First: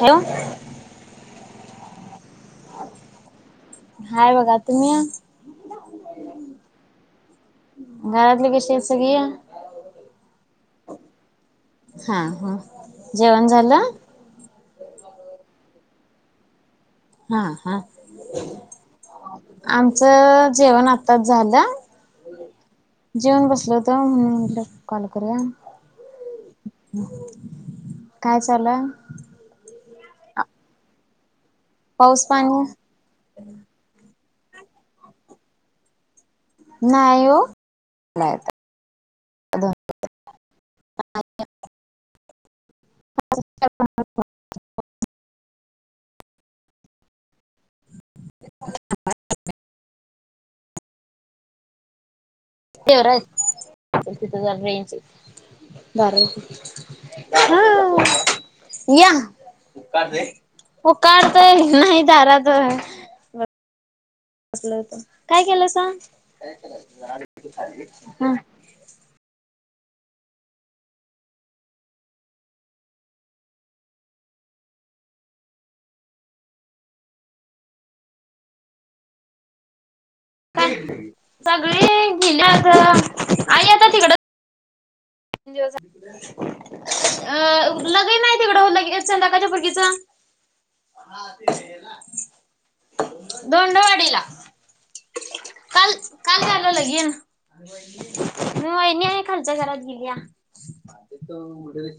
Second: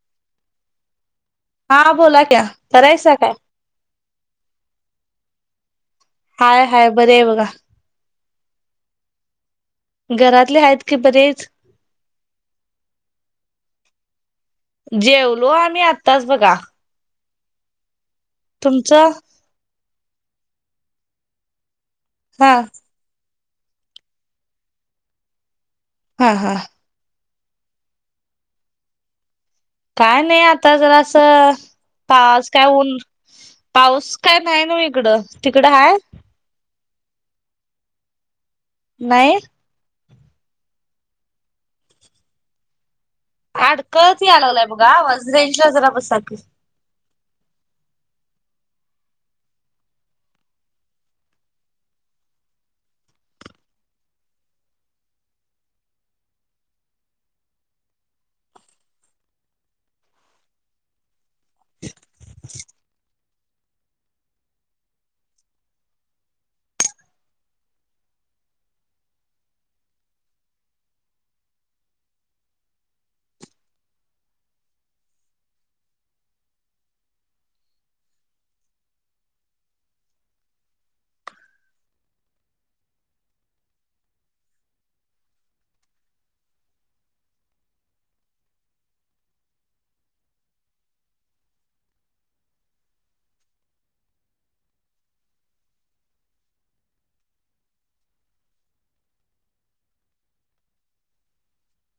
Hello! हा बोला क्या बरायसाया काय. हाय बघा तुम्ही. हाय हाय बरी आहे बघा. घरातली कशी आहेत सगळी? घरातली आहेत की बरी आहेत? हा हा जेवण झालं? जेवलो आम्ही आत्ताच बघा. हा हा. तुमचं? आमचं जेवण आताच झालं. हा. जेऊण बसलो होतो म्हणून म्हटलं कॉल करूया. हा हा. काय चालू हाय. काय नाही आता जरा असं पाऊस काय ऊन पाऊस काय नाही ना इकडं. तिकडं हाय? नाही ओ. नाही आता. नाही. अडकळत यायला लागलाय बघा आवाज रेंज ला जरा बसा की. [unintelligible] [unintelligible] तिथ जरा रेंज येते दारावरती ह या. पुकारतोय. नाही दारात. काय केलं सा [unintelligible] हा काय? सगळी गिल्यात. आई आता तिकडच तीन दिवस झा अ लगीनाय तिकड लगेच संध्याकाच्या पुरगीच. हा ते हेला. धोंडवाडीला. काल काल झालय लगीन. वईनी? वईनी हाय खालच्या घरात गेल्या. या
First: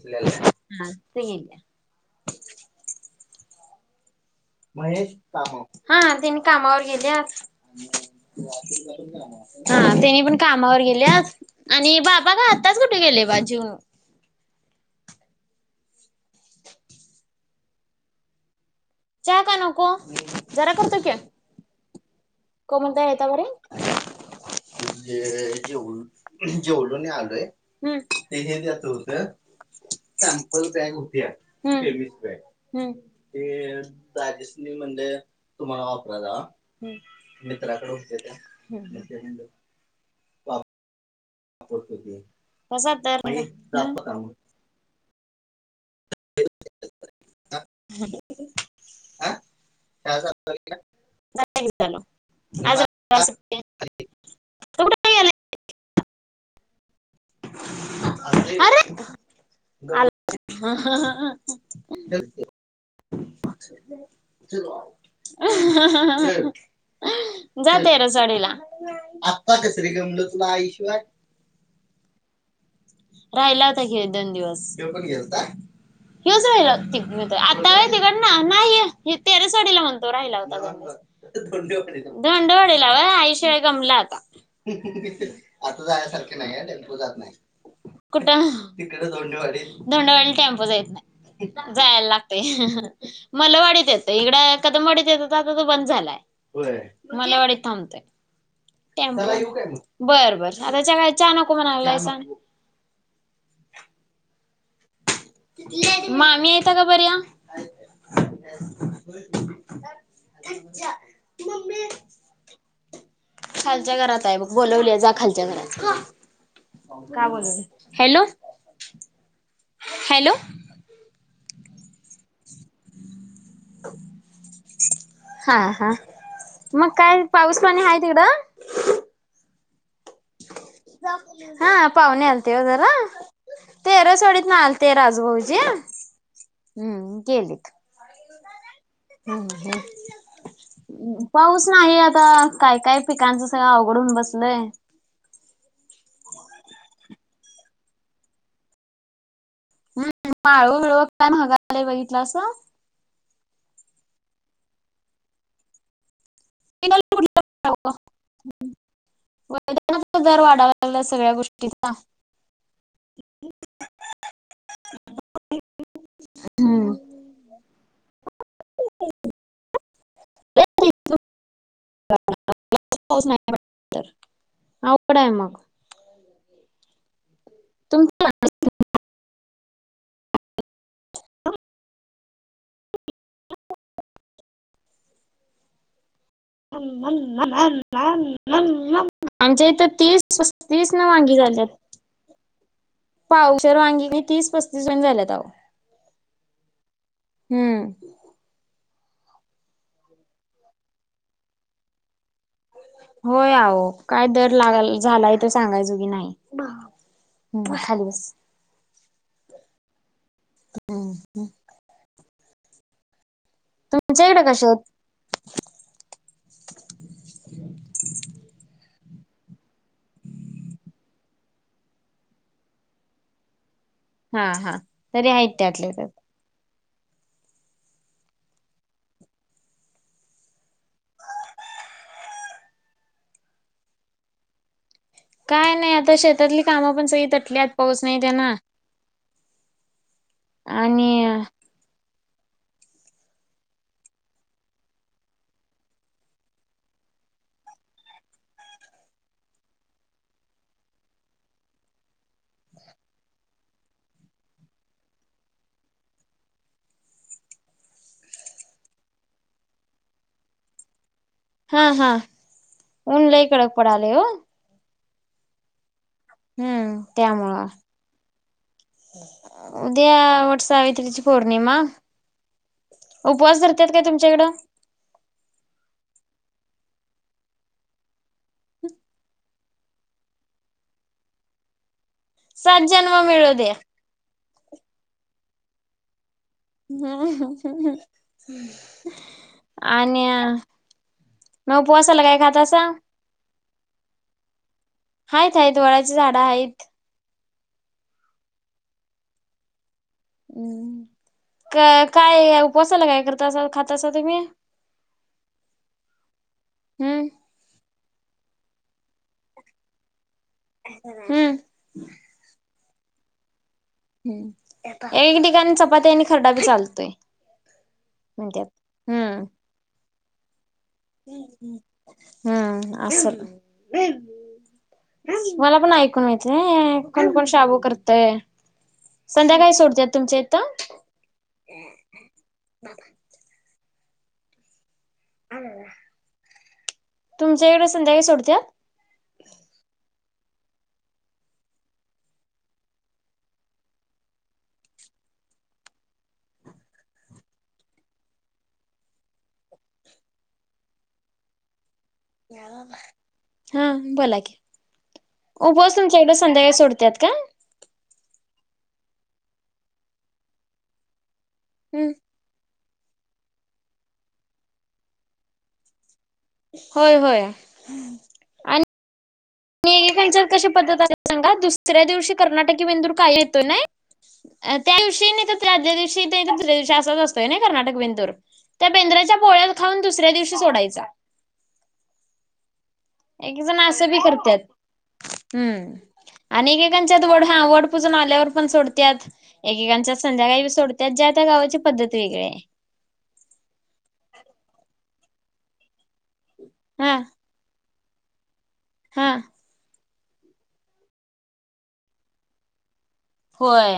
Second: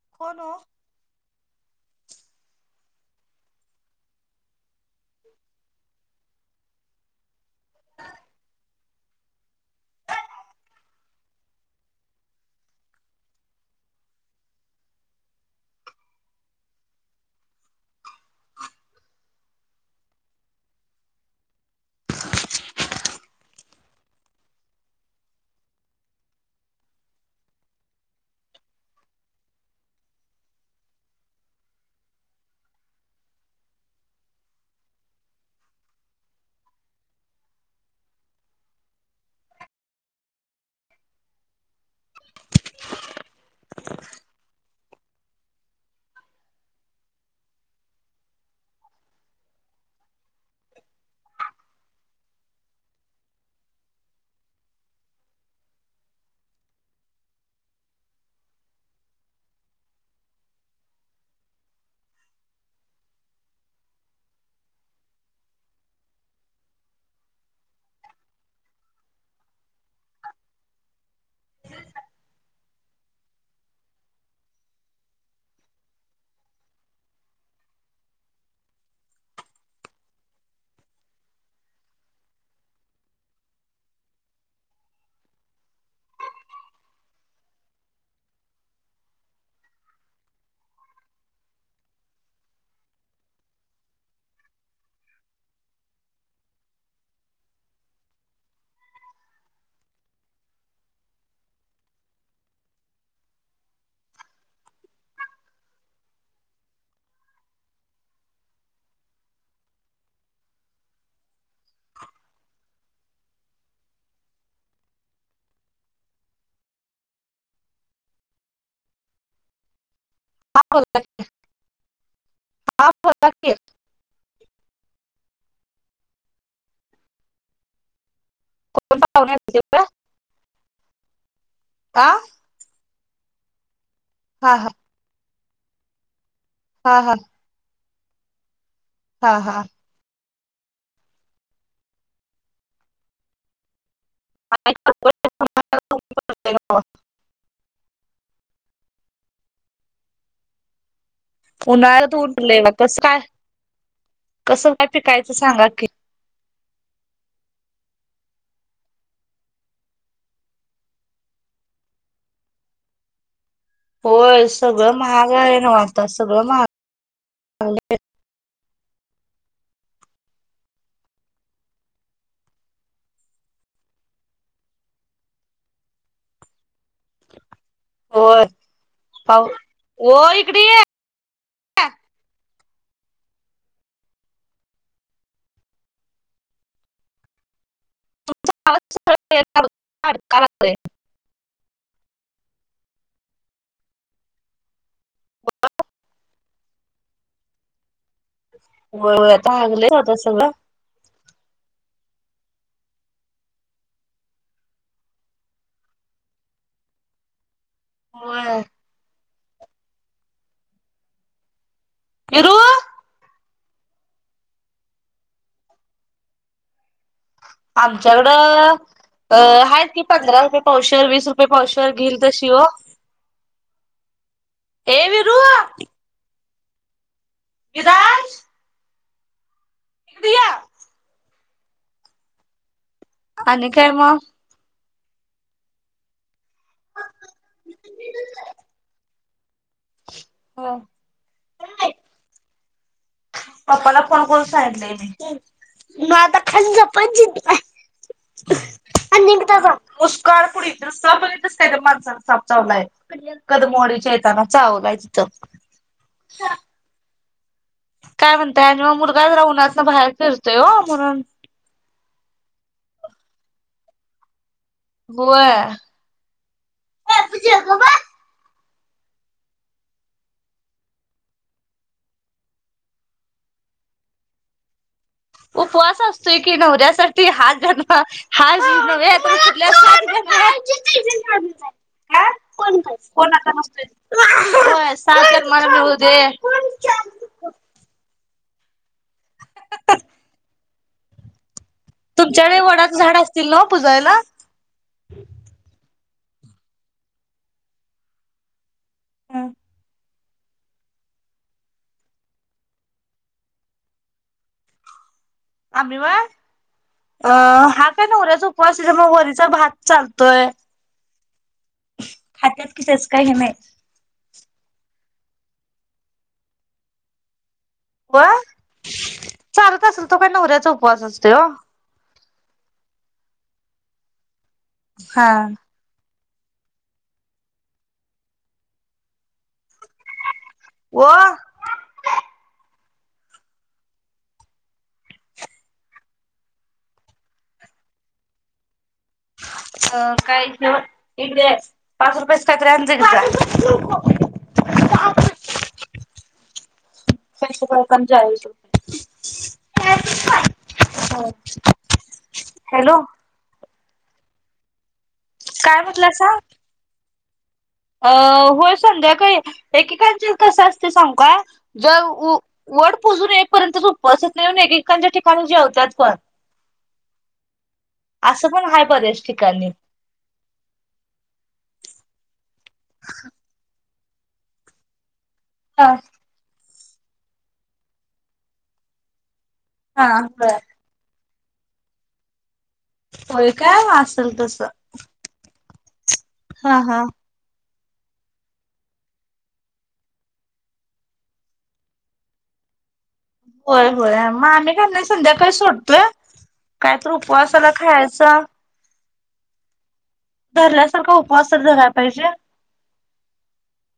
कोण ओ हा तिथ गेल्या. महेश कामवर. हा त्यांनी कामावर गेल्यात. हा त्यांनी पण कामावर गेल्यात आणि बाबा का आत्ताच कुठ गेले बा जीऊण. चहा का नको? जरा करतो की. सुमन ताई हायता बरी? ते जेवलो जेवलोय नी आलोय. हम्म. ते ही द्यायच होतं. सॅम्मल बॅग होत्या. तेवीस बॅग. हम्म. ते दाजीसनी म्हणलं. तुम्हाला वापरा जावा. हम्म. मित्राकड होत त्या. बसा तर. नाही जातो आता. [unintelligible] [unintelligible] आज कुठे गेला हा हा ह ह. चल की. [unintelligible] [unintelligible] हा हा हा ह जाते र साडीला. आता कस रे गमलं तुला आई शिवाय? [unintelligible] राहिला होता ह्योच दोन दिवस. ह्यो पण गेलता. हेऊच राहिल त आता तिकड ना नाहीय तेरसवाडीला म्हणतो राहिला होता. धोंडेवाडीला होय आई शिवाय गमला आता. आता जायसारखे नाईया टेम्पो जात नाय. कुठं? धोंडेवाडीला टॅम्पो जात जायत नाय. जायाला लागतय. मल्लवाडीत येतय हिकडं कदम वाडीत येतं हुत आता तो बंद झालाय. होय मल्लवाडीत थांबतय. चला येऊ काय मग? बर बर आताच्या काय चहा नको म्हणालायसां. मामी ए त्या का बऱ्या. खालच्या घरात हाय बग बोलवलीया जा खालच्या घरात. काय बोलावलय? Hello hello. हा बोला की हा बोला की. हा हा मग काय पाऊस पाणी हाय तिकडं? कोण पाहुणे [inaudible] हा आ पावणे आलते जरा तेरसवाडीतन हा हा आल ते राजुभाऊजी हा हम्म गेले. हा हा हम्. हा पाऊस नाही आता काय काय पिकांचं सगळं अवघड होऊन बस [inaudible] [unintelligible] हम् माळव बिळव काय महागाय लय बघितलासा? तस काय कसं काय पिकायचं सांगा की? [unintelligible] [inaudible] दर वाढायला लागलंय सगळ्या गोष्टीचा. होय सगळं महाग हाय नव आता सगळं हम्म महाग [inaudible] [unintelligible] [inaudible] अवघड हाय मग. तुम होय पाव, ओ इकडे ये. आमच्या इथं तीस तीस न वांगी झाल्यात. पावशेर वांगी तीस पस्तीस न झाल्यात आहो. हम्म. व्हय महागलयच आता सगळं. होय अहो काय दर लागल झालाय ते सांगायच बी नाय. हम् खाली बस होय हम्. येरु तुमच्या इकड काशी हायत? आमच्याकडं अ-हायत की पंधरा रुपये पावशेर वीस रुपये पावशेर घील तशी ओ. हा हा ए तरी विरू हायत त्याल्या त्यात. दीदा. इकड य. आणि काय म? काय नाय आता शेतातली कामं पण सगळी तटल्यात पाऊस नाय तेन. आणि पप्पाला फोन करून सांगितलंय मी. हम्म. मग आता खाली झोप मन दिदी ला [inaudible] आई निघतो ग. मुसकाड फोडीन साप बघितलास काय माणसाला साप चावलाय. कदमवाडी च्या येताना चावलाय तिथ. साप काय म्हणताय आणि मग? मुलगा जरा उन्हातन बाहेर फिरतोय ओ म्हणून हा हा ऊन लई कडक पडलाय ओ होय. हम्म त्यामुळं उद्या वटसावित्री ची पौर्णिमा उपवास धरत्यात काय तुमच्या इकड? उपवास असतोय की. नवऱ्यासाठी हा जन्म हाल [unintelligible] सात जन्म मिळू दे. नसतोय होय सात जन्माला मिळू दे. हुं हुं आणि मग उपवासाला काय तुमच्या कडे खातासा? वडाचं झाड असतील ना पुजायला? हाईत हाईत वडाची झाडं हाईत. हा. हम्म क काय उपसाला काय करता असं काय खा तासा तुम्ही? आम्ही होय. हम्म अ हा काय नवऱ्याचा उपवास त्याच्यामुळ मग वरीचा भात चालतोय. [unintelligible] खात्यात की तेच काय तेच काय हे नाय. एक ठिकाणी चपाती आणि खरडा बी चालतोय. व्हय म्हणत्यात. हम्म चालत असलं तो काय नवऱ्याचा उपवास असतोय ओ हम्म. असल हा मला पण ऐक होय काय? कोण -कोण शाबू करतय संध्याकाळी सोडत्यात तुमच्या इथं? ओ तुमच्या इकडं संध्याकाळी सोडत्यात? अ काय घेऊ? इकड यायचं. पाच रुपयाच काय तर आण जा की जा. [inaudible] [unintelligible] [unintelligible] हॅलो हा बोला की. काय उपवास तुमच्या इकडं म्हटलासा संध्याकाळी सोडत्यात काय? अ होय संध्याकाळी एकेकांचे त कसं असतय सांगू काय ज हम्म ऊ वड पूजन एक पर्यंत उपवास. तिथन येऊन एकेकांच्या ठिकाणी जेवतात पण. होय होय. असं पण आणि हाय बऱ्याच ठिकाणी. एकेकांच्यात कशी पद्धत असत्या सांगा दुसऱ्या दिवशी कर्नाटकी बेंदूर काय येतो नाही. त्या दिवशी नाही तर त्या् हा. आदल्या दिवशी ते दुसऱ्या दिवशी असाच असतोय नाही कर्नाटकी बेंदूर त्या बेंदराच्या पोळ्या खाऊन हा दुसऱ्या दिवशी होय सोडायचा. होय एक जण काय? असं बी असल करत्यात. तस. आणि हा एकेकांच्यात... वड... हा... वड पूजून आल्यावर पण सोडत्यात. एकेकांच्यात संध्याकाळी सोडत्यात... ज्या त्या गावाची पद्धत वेगळी ए. होय होय... मग आम्ही काय नाय... संध्याकाळी सोडतोया... काय तर हा उपवासाला खायचं. हा. धरल्यासारखा उपवास तर धरायला पाहिजे. होय...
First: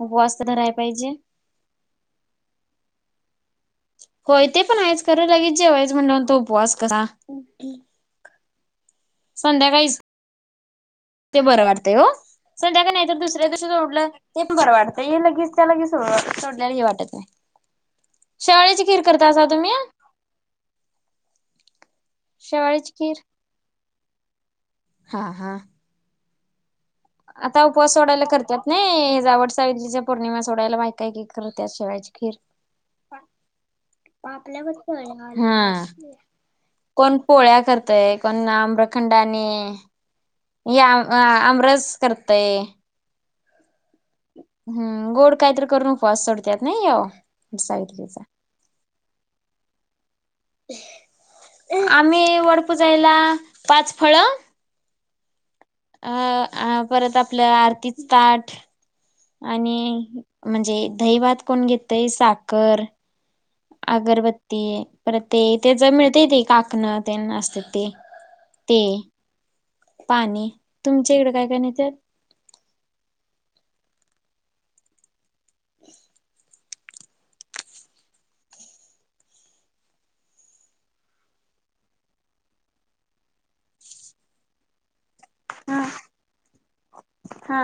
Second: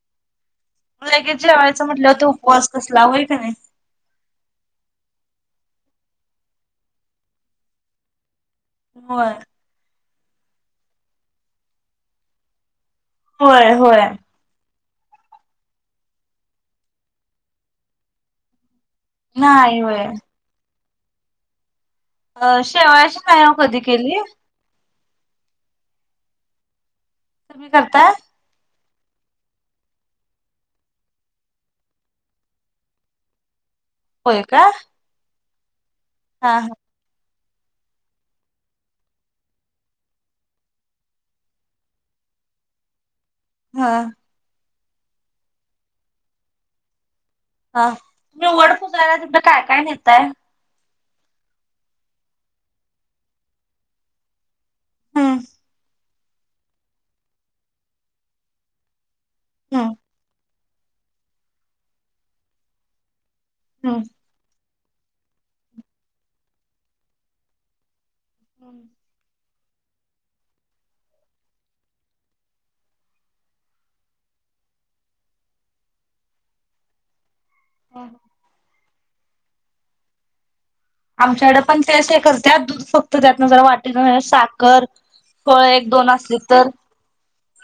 उपवास तर धरायला पाहिजे. लगेच जेवायचं म्हणल्यावर... तो उपवास कसला होईल होय का नाय? होय ते पण आहेच खरं... लगेच जेवायचं... म्हणल्यावर तो उपवास कसला? होय. संध्याकाळीच ते बरं वाटतंय ओ... संध्याकाळी... नाहीतर दुसऱ्या दिवशी होय होय सोडलं ते पण बरं वाटतंय... हे लगीचच्या लगीच... सोडल्यालं हे वाटत नाई. शेवाळ्याची खीर करतासा तुम्ही? नाही होय अं... शेवाळ्याची शेवयाची नाही हो कधी केली हां हां. आता तुम्ही उपवास करताय सोडायला करत्यात. नाई... जावड [unintelligible] पौर्णिमा सोडायला बायका एकेक करतात शेवायाची खीर. मग होय आपल्या का [unintelligible] हा. हा हा. कोण पोळ्या करतय... कोण आम्रखंड आणि या.. अम... आमरस करतय. हा. हम्म... गोड काईतरी करून उपवास सोडत्यात ना ह्यो? हा... सावित्रीचा तुम्ही वड पुजायला तिथं काय काय नेताय? आम्ही वर पुजायला पाच फळं हूं. अ... आ... परत आपलं.... आरतीचं ताट आणि हम्म म्हणजे... दहीभात कोण घेतय साखर हम्म अगरबत्ती परत ते... ते जे मिळतय ते... कापणं तेन असतं ते. ते... पाणी तुमच्या इकडं... काय काय नेत्यात? [unintelligible] [unintelligible] आमच्याकडं पण तेच हे करत्यात... दूध फक्त त्यातन जरा वाटीत... जरा साखर फळ हा एक दोन असली तर हा.